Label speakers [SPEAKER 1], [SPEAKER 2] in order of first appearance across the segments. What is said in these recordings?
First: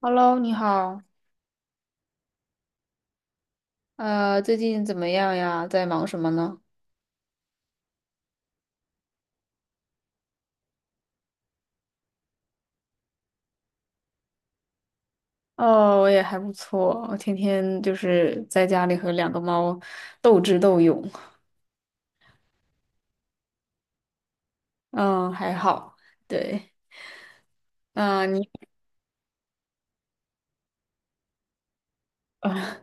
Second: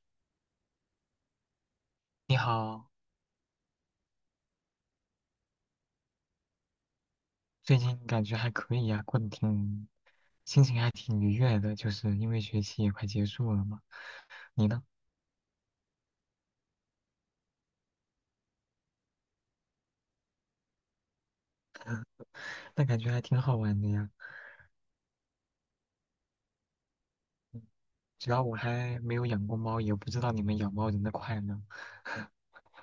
[SPEAKER 1] Hello，你好，
[SPEAKER 2] 你好，
[SPEAKER 1] 最近怎么样呀？在忙什么呢？
[SPEAKER 2] 最近感觉还可以呀、过得挺，心情还挺愉悦的，就是因为学期也快结束了嘛。你呢？
[SPEAKER 1] 哦，我也还不错，我天天就是在家里和两个猫斗智斗勇。
[SPEAKER 2] 那感觉还挺好玩的呀。
[SPEAKER 1] 嗯，还好，对。
[SPEAKER 2] 主
[SPEAKER 1] 嗯，
[SPEAKER 2] 要
[SPEAKER 1] 你，
[SPEAKER 2] 我还没有养过猫，也不知道你们养猫人的快乐。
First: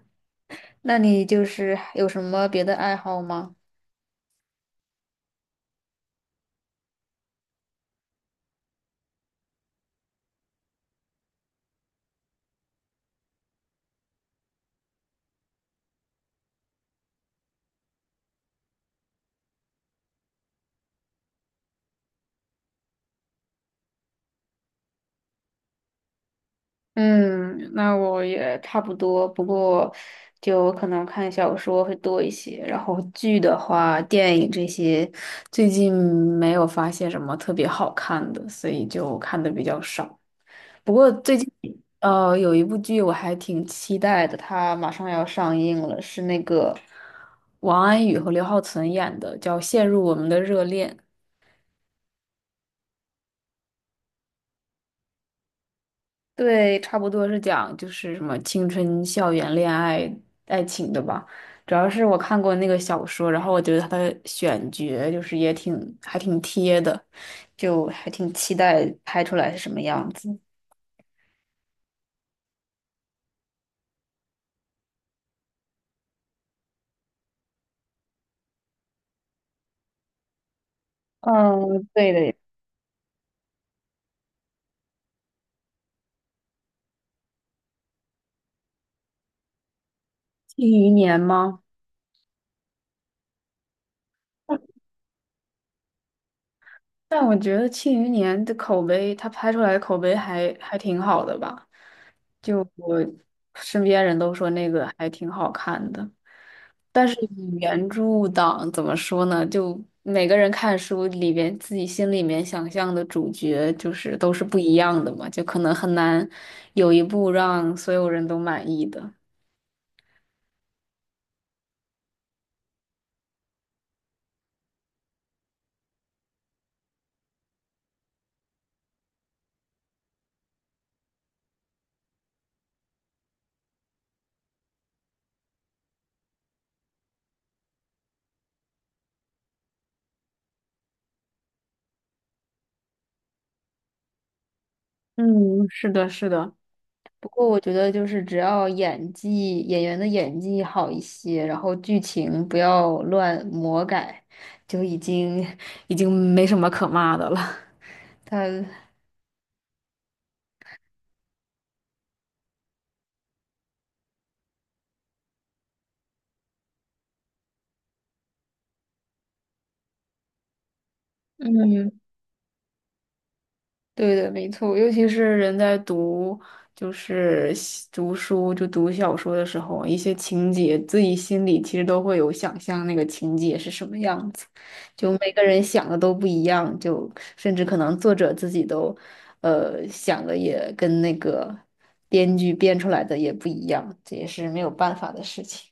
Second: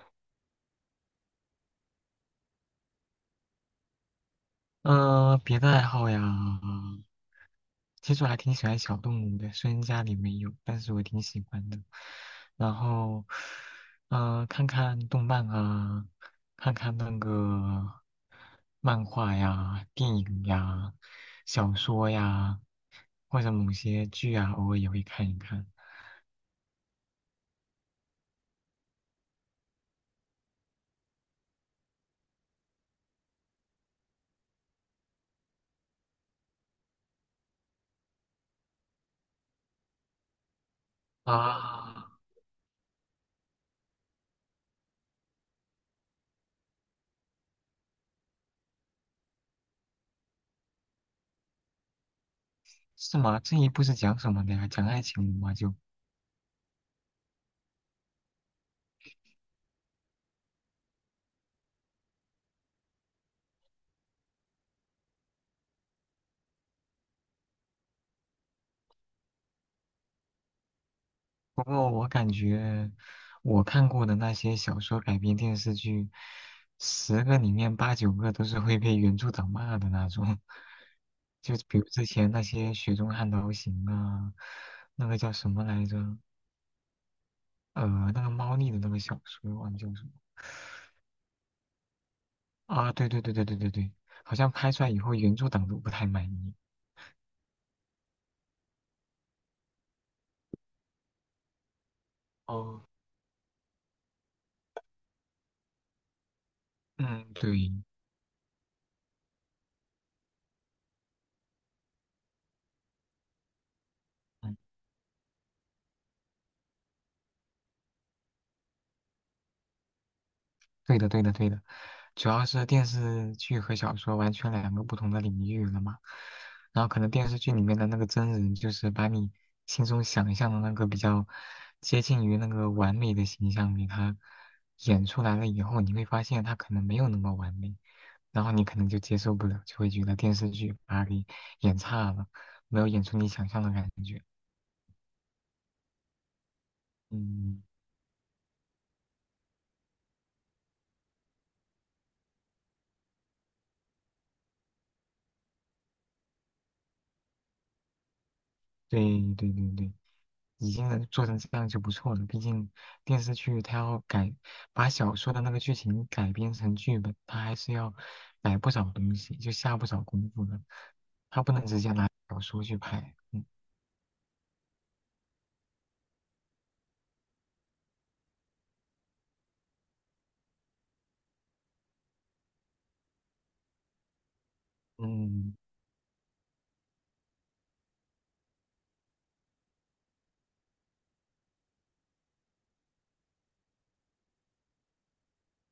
[SPEAKER 1] 那你就是有什么别的爱好吗？
[SPEAKER 2] 嗯、别的爱好呀，其实我还挺喜欢小动物的，虽然家里没有，但是我挺喜欢的。然后，看看动漫啊，看看那个漫画呀、电影呀、小说呀，或者某些剧啊，偶尔也会看一看。
[SPEAKER 1] 嗯，那我也差不多，不过就可能看小说会多一些，然后剧的话，电影这些最近没有发现什么特别好看的，所以就看的比较少。不过最近
[SPEAKER 2] 啊，
[SPEAKER 1] 有一部剧我还挺期待的，它马上要上映了，是那个王安宇和刘浩存演的，叫《陷入我们的热恋》。
[SPEAKER 2] 是吗？这一部是讲什么的呀？讲爱情的吗？就。
[SPEAKER 1] 对，差不多是讲就是什么青春校园恋爱爱情的吧。主要是我看过那个小说，然后我觉得它的选角就是也挺还挺贴的，就还挺期待拍出来是什么样子。
[SPEAKER 2] 不过我感觉我看过的那些小说改编电视剧，十个里面八九个都是会被原著党骂的那种。就比
[SPEAKER 1] 嗯，
[SPEAKER 2] 如之
[SPEAKER 1] 对
[SPEAKER 2] 前
[SPEAKER 1] 的，
[SPEAKER 2] 那些《雪中悍刀行》啊，那个叫什么来着？呃，那个猫腻的那个小说，忘记叫什么
[SPEAKER 1] 庆余年吗？
[SPEAKER 2] 啊？对对对对对对对，好像拍出来以后原著党都不太满意。
[SPEAKER 1] 但我觉得《庆余年》的口碑，它拍出来的口碑还挺好的吧？就
[SPEAKER 2] 哦，
[SPEAKER 1] 我身边人都说那个还挺好看的，但是
[SPEAKER 2] 嗯，对，
[SPEAKER 1] 原著党怎么说呢？就每个人看书里边自己心里面想象的主角，就是都是
[SPEAKER 2] 嗯
[SPEAKER 1] 不一样的嘛，就可能很难有一部让所有人都满意的。
[SPEAKER 2] 对的，对的，对的。主要是电视剧和小说完全两个不同的领域了嘛。然后可能电视剧里面的那个真人，就是把你心中想象的那个比较接近于那个完美的形象给他演出来了以后，你会发现他可能没有那么完美，然后你可能就接受不了，就会觉得电视剧把他给演差了，没有演出你想象的感觉。
[SPEAKER 1] 嗯，是的，是的。不过我
[SPEAKER 2] 嗯。
[SPEAKER 1] 觉得就是只要演技演员的演技好一些，然后剧情不要乱魔改，就已经没什么可骂的了。他
[SPEAKER 2] 对对对对，已经能做成这样就不错了。毕竟电视剧它要改，把小说的那个剧情改编成剧本，它还是要改不少东西，就下不少功夫的。它不能直
[SPEAKER 1] 嗯，
[SPEAKER 2] 接拿小说去拍。嗯
[SPEAKER 1] 对的，没错，尤其是人在读，就是写读书，就读小说的时候，一些情节自己心里其实都会有想象，那个情节是什么样子，就每个
[SPEAKER 2] 嗯
[SPEAKER 1] 人想的都不一样，就甚至可能作者自己都，想的也跟那个编剧编出来的也不一样，这也是没有办法的事情。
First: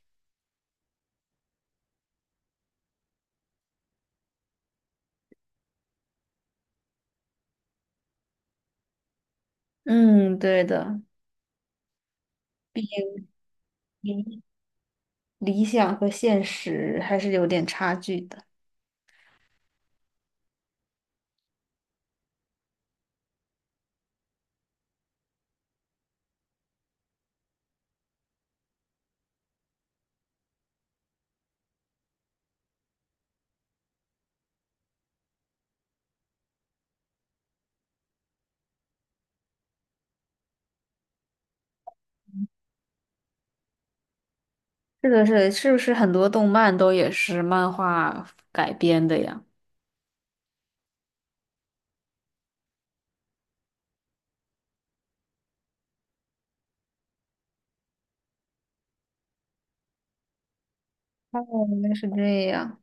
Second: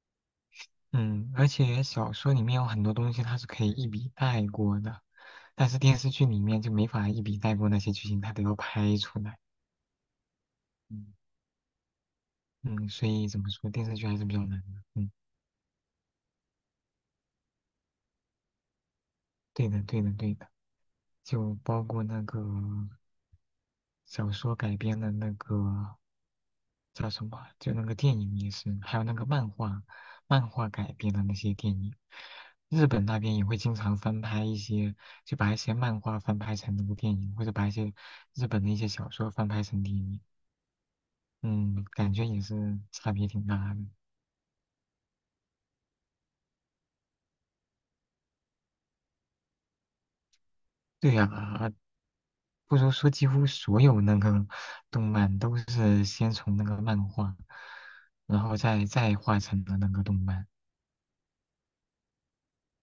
[SPEAKER 2] 嗯。而且小说里面有很多东西它是可以一笔带过的，但是电视剧里面就没法一笔带过那些剧情，它都要拍出来。
[SPEAKER 1] 嗯，对的，
[SPEAKER 2] 嗯嗯。所以怎么说，电视剧还是比较
[SPEAKER 1] 理
[SPEAKER 2] 难的。嗯，
[SPEAKER 1] 理想和现实还是有点差距的。
[SPEAKER 2] 对的对的对的。就包括那个小说改编的那个叫什么，就那个电影也是，还有那个漫画，漫画改编的那些电影，日本那边也会经常翻拍一些，就把一些漫画翻拍成那部电影，或者把一些日本的一些小说翻拍成电影，嗯，感觉也是差别挺大的。
[SPEAKER 1] 是的，是的，是不是很多动漫都也是漫画改编的呀？
[SPEAKER 2] 对呀，不如说几乎所有那个动漫都是先从那个漫画，然后再画成了那个动漫。
[SPEAKER 1] 哦，原来是这样。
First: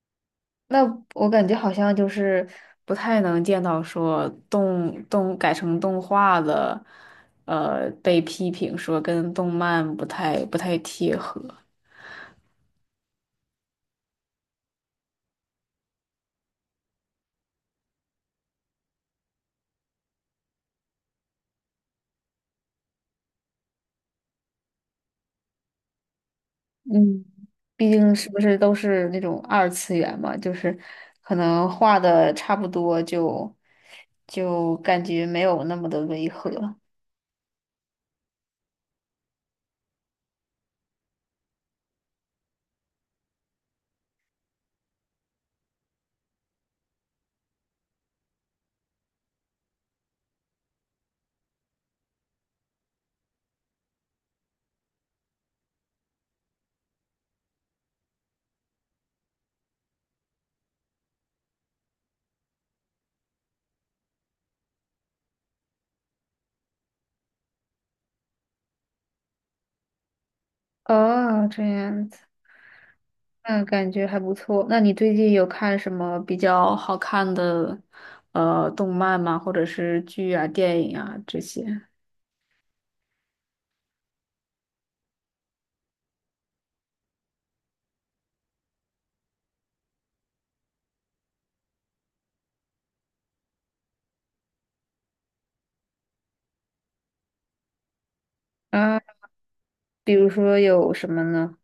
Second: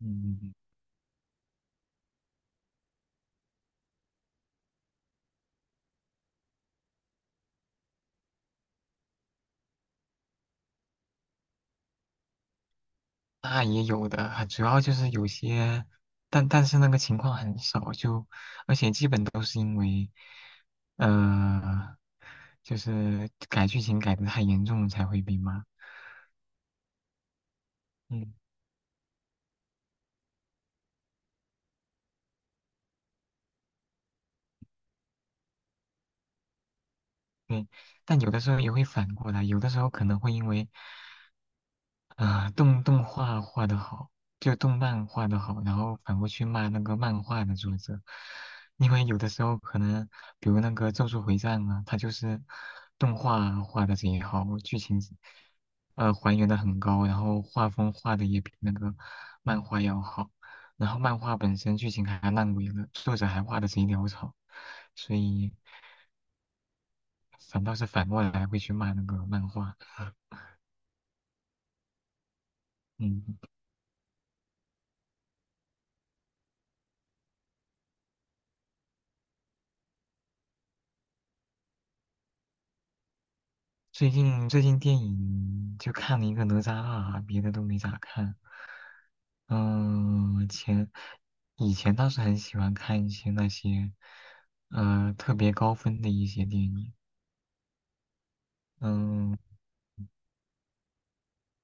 [SPEAKER 2] 嗯，
[SPEAKER 1] 那我感觉好像就是不太能见到说动动改成动画的，被批评说跟动漫不太贴合。
[SPEAKER 2] 那也有的，主要就是有些，但是那个情况很少，就而且基本都是因为，呃，就是改剧情改的太严重才会被骂。
[SPEAKER 1] 嗯，毕竟是
[SPEAKER 2] 嗯，
[SPEAKER 1] 不是都是那种二次元嘛，就是可能画的差不多就就感觉没有那么的违和。
[SPEAKER 2] 对，但有的时候也会反过来，有的时候可能会因为。啊、动动画画的好，就动漫画的好，然后反过去骂那个漫画的作者，因为有的时候可能，比如那个《咒术回战》啊，它就是动画画的贼好，剧情还原的很高，然后画风画的也比那个漫画要好，然后漫画本身剧情还烂尾了，作者还画的贼潦草，所以反倒是反过来会去骂那个漫画，
[SPEAKER 1] 哦，这样子。
[SPEAKER 2] 嗯。
[SPEAKER 1] 嗯，感觉还不错。那你最近有看什么比较好看的动漫吗？或者是剧啊、电影啊这些？
[SPEAKER 2] 最近电影就看了一个《哪吒二》，别的都没咋看。嗯，以前倒是很喜欢看一些那些，特别高分的一些电影。
[SPEAKER 1] 啊，
[SPEAKER 2] 嗯，
[SPEAKER 1] 比如说有什么呢？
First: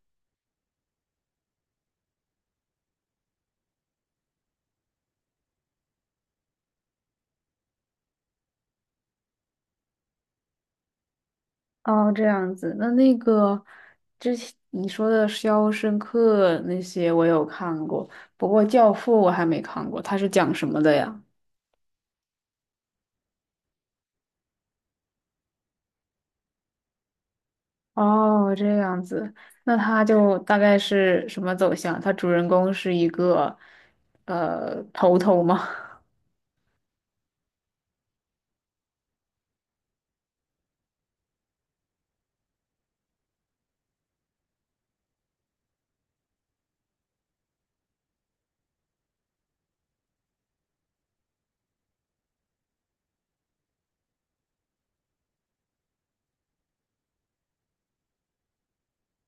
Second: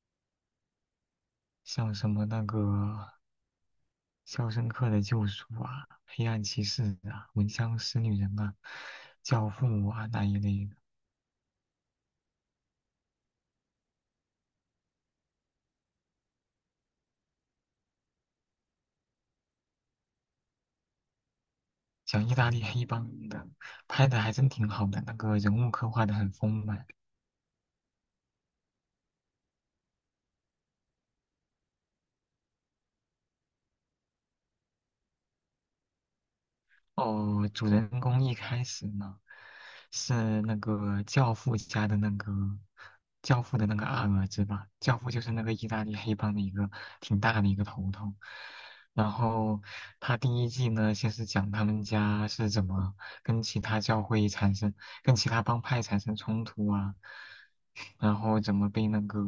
[SPEAKER 2] 像什么那个《肖申克的救赎》啊，《黑暗骑士》啊，《闻香识女人》啊，《教父》啊那一类的，
[SPEAKER 1] 哦，这样子。那那个之前你说的《肖申克》那些我有看过，不过《教父》我还没看过，它是讲什么的呀？
[SPEAKER 2] 讲意大利黑帮的，拍的还真挺好的，那个人物刻画的很丰满。
[SPEAKER 1] 哦，这样子。那它就大概是什么走向？它主人公是一个头头吗？
[SPEAKER 2] 哦，主人公一开始呢，是那个教父家的那个教父的那个二儿子吧？教父就是那个意大利黑帮的一个挺大的一个头头。然后他第一季呢，先是讲他们家是怎么跟其他教会产生、跟其他帮派产生冲突啊，然后怎么被那个，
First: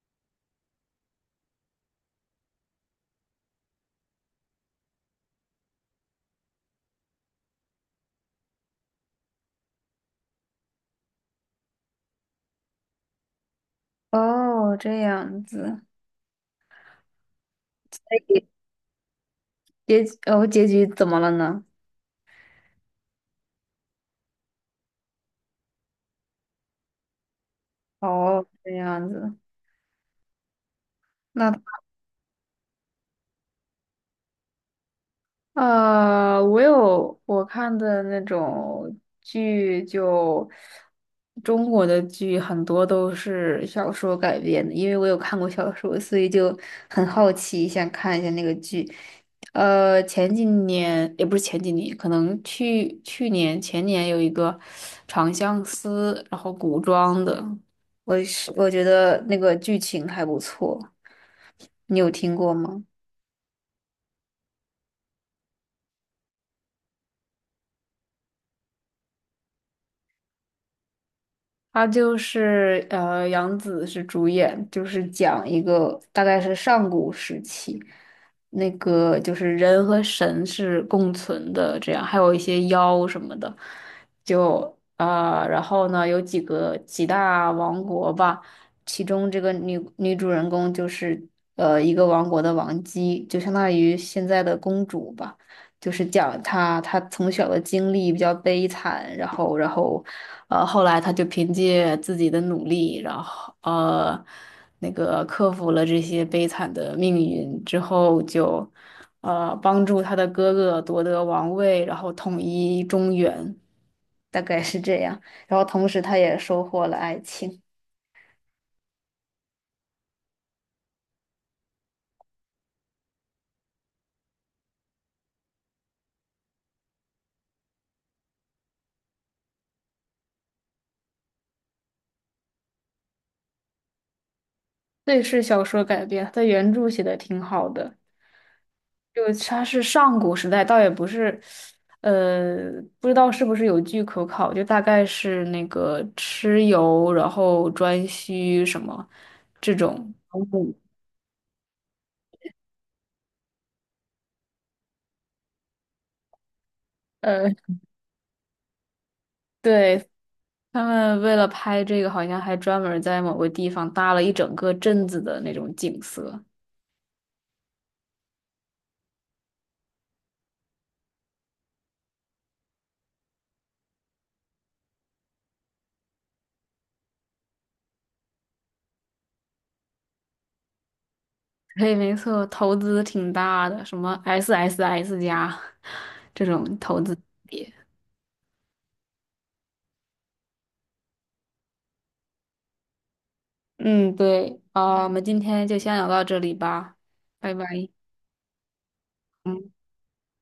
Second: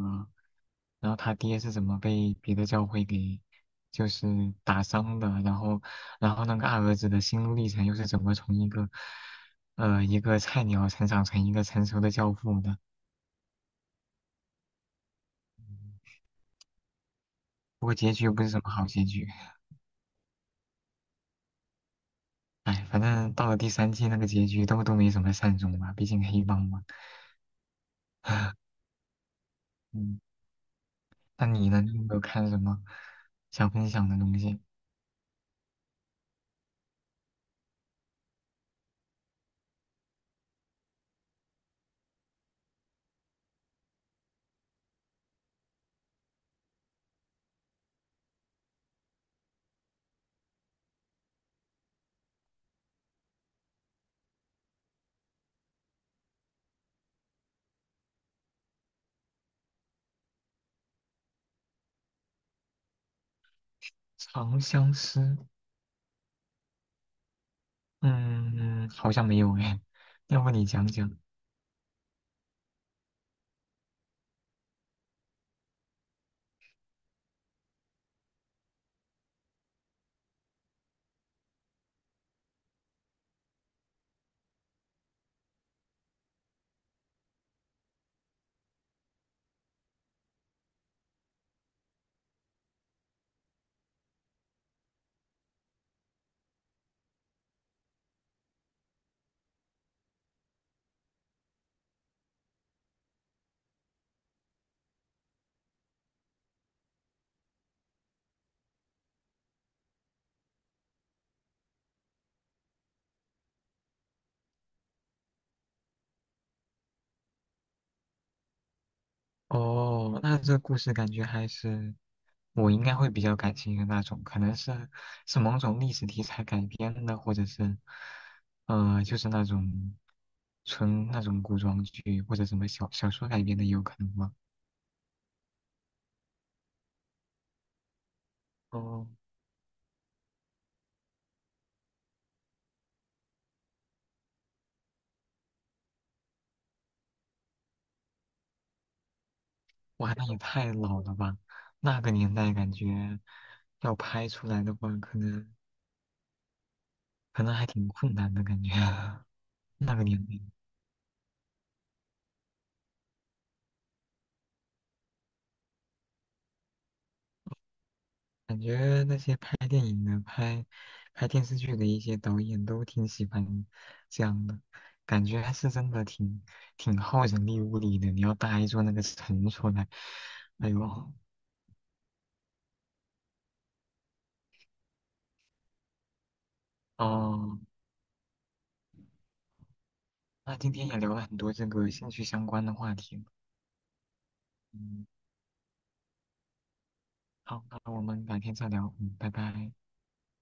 [SPEAKER 2] 然后他爹是怎么被别的教会给就是打伤的，然后，然后那个二儿子的心路历程又是怎么从一个，一个菜鸟成长成一个成熟的教父的？
[SPEAKER 1] 哦，这样子，
[SPEAKER 2] 不过结局又不是什么好结局，
[SPEAKER 1] 哦，结局怎么了呢？
[SPEAKER 2] 哎，反正到了第三季那个结局都没什么善终吧，毕竟黑帮嘛。
[SPEAKER 1] 哦，这 样子。
[SPEAKER 2] 嗯，那
[SPEAKER 1] 那
[SPEAKER 2] 你呢？你有没有看什么想分享的东西？
[SPEAKER 1] 我有我看的那种剧就，中国的剧很多都是小说改编的，因为我有看过小说，所以就很好奇，想看一下那个剧。前几年也不是前几年，可能去年前年有一个《长相思》，然后古装的，我是我觉得那个剧情还不错，你有听过吗？
[SPEAKER 2] 《长相思》嗯，好像没有哎，要不你讲讲？
[SPEAKER 1] 他就是杨紫是主演，就是讲一个大概是上古时期，那个就是人和神是共存的，这样还有一些妖什么的，就啊、然后呢有几个几大王国吧，其中这个女主人公就是一个王国的王姬，就相当于现在的公主吧。就是讲他从小的经历比较悲惨，然后然后后来他就凭借自己的努力，然后那个克服了这些悲惨的命运之后就，帮助他的哥哥夺得王位，然后统一中原，大概是这样。然后同时他也收获了爱情。
[SPEAKER 2] 哦，那这故事感觉还是我应该会比较感兴趣的那种，可能是某种历史题材改编的，或者是，就是那种纯那种古装剧或者什么小说改编的也有可能吧。
[SPEAKER 1] 对，是小说改编，他原著写的挺好的。
[SPEAKER 2] 哦，
[SPEAKER 1] 就个它是上古时代，倒也不是，呃，不知道是不是有据可考，就大概是那个蚩尤，然后颛顼什么这种
[SPEAKER 2] 哇，那也太
[SPEAKER 1] 人
[SPEAKER 2] 老了吧！那个年代感觉要拍出来的话，可能 可
[SPEAKER 1] 呃，
[SPEAKER 2] 能还挺困难的感觉。那个
[SPEAKER 1] 对，
[SPEAKER 2] 年代，
[SPEAKER 1] 他们为了拍这个，好像还专门在某个地方搭了一整个镇子的那种景色。
[SPEAKER 2] 感觉那些拍电影的、拍电视剧的一些导演都挺喜欢这样的，感觉还是真的挺耗人力物力的。你要搭一座那个城出来，哎呦，
[SPEAKER 1] 对，没错，投资挺大的，什么 SSS 家 这种投资级
[SPEAKER 2] 哦，
[SPEAKER 1] 别。
[SPEAKER 2] 那今天也聊了很多这个兴趣相关的话题了。
[SPEAKER 1] 嗯，对，啊，
[SPEAKER 2] 嗯，
[SPEAKER 1] 我们今天就先聊到这里吧，拜
[SPEAKER 2] 好，
[SPEAKER 1] 拜。
[SPEAKER 2] 那我们改天再聊，嗯，拜
[SPEAKER 1] 嗯。
[SPEAKER 2] 拜。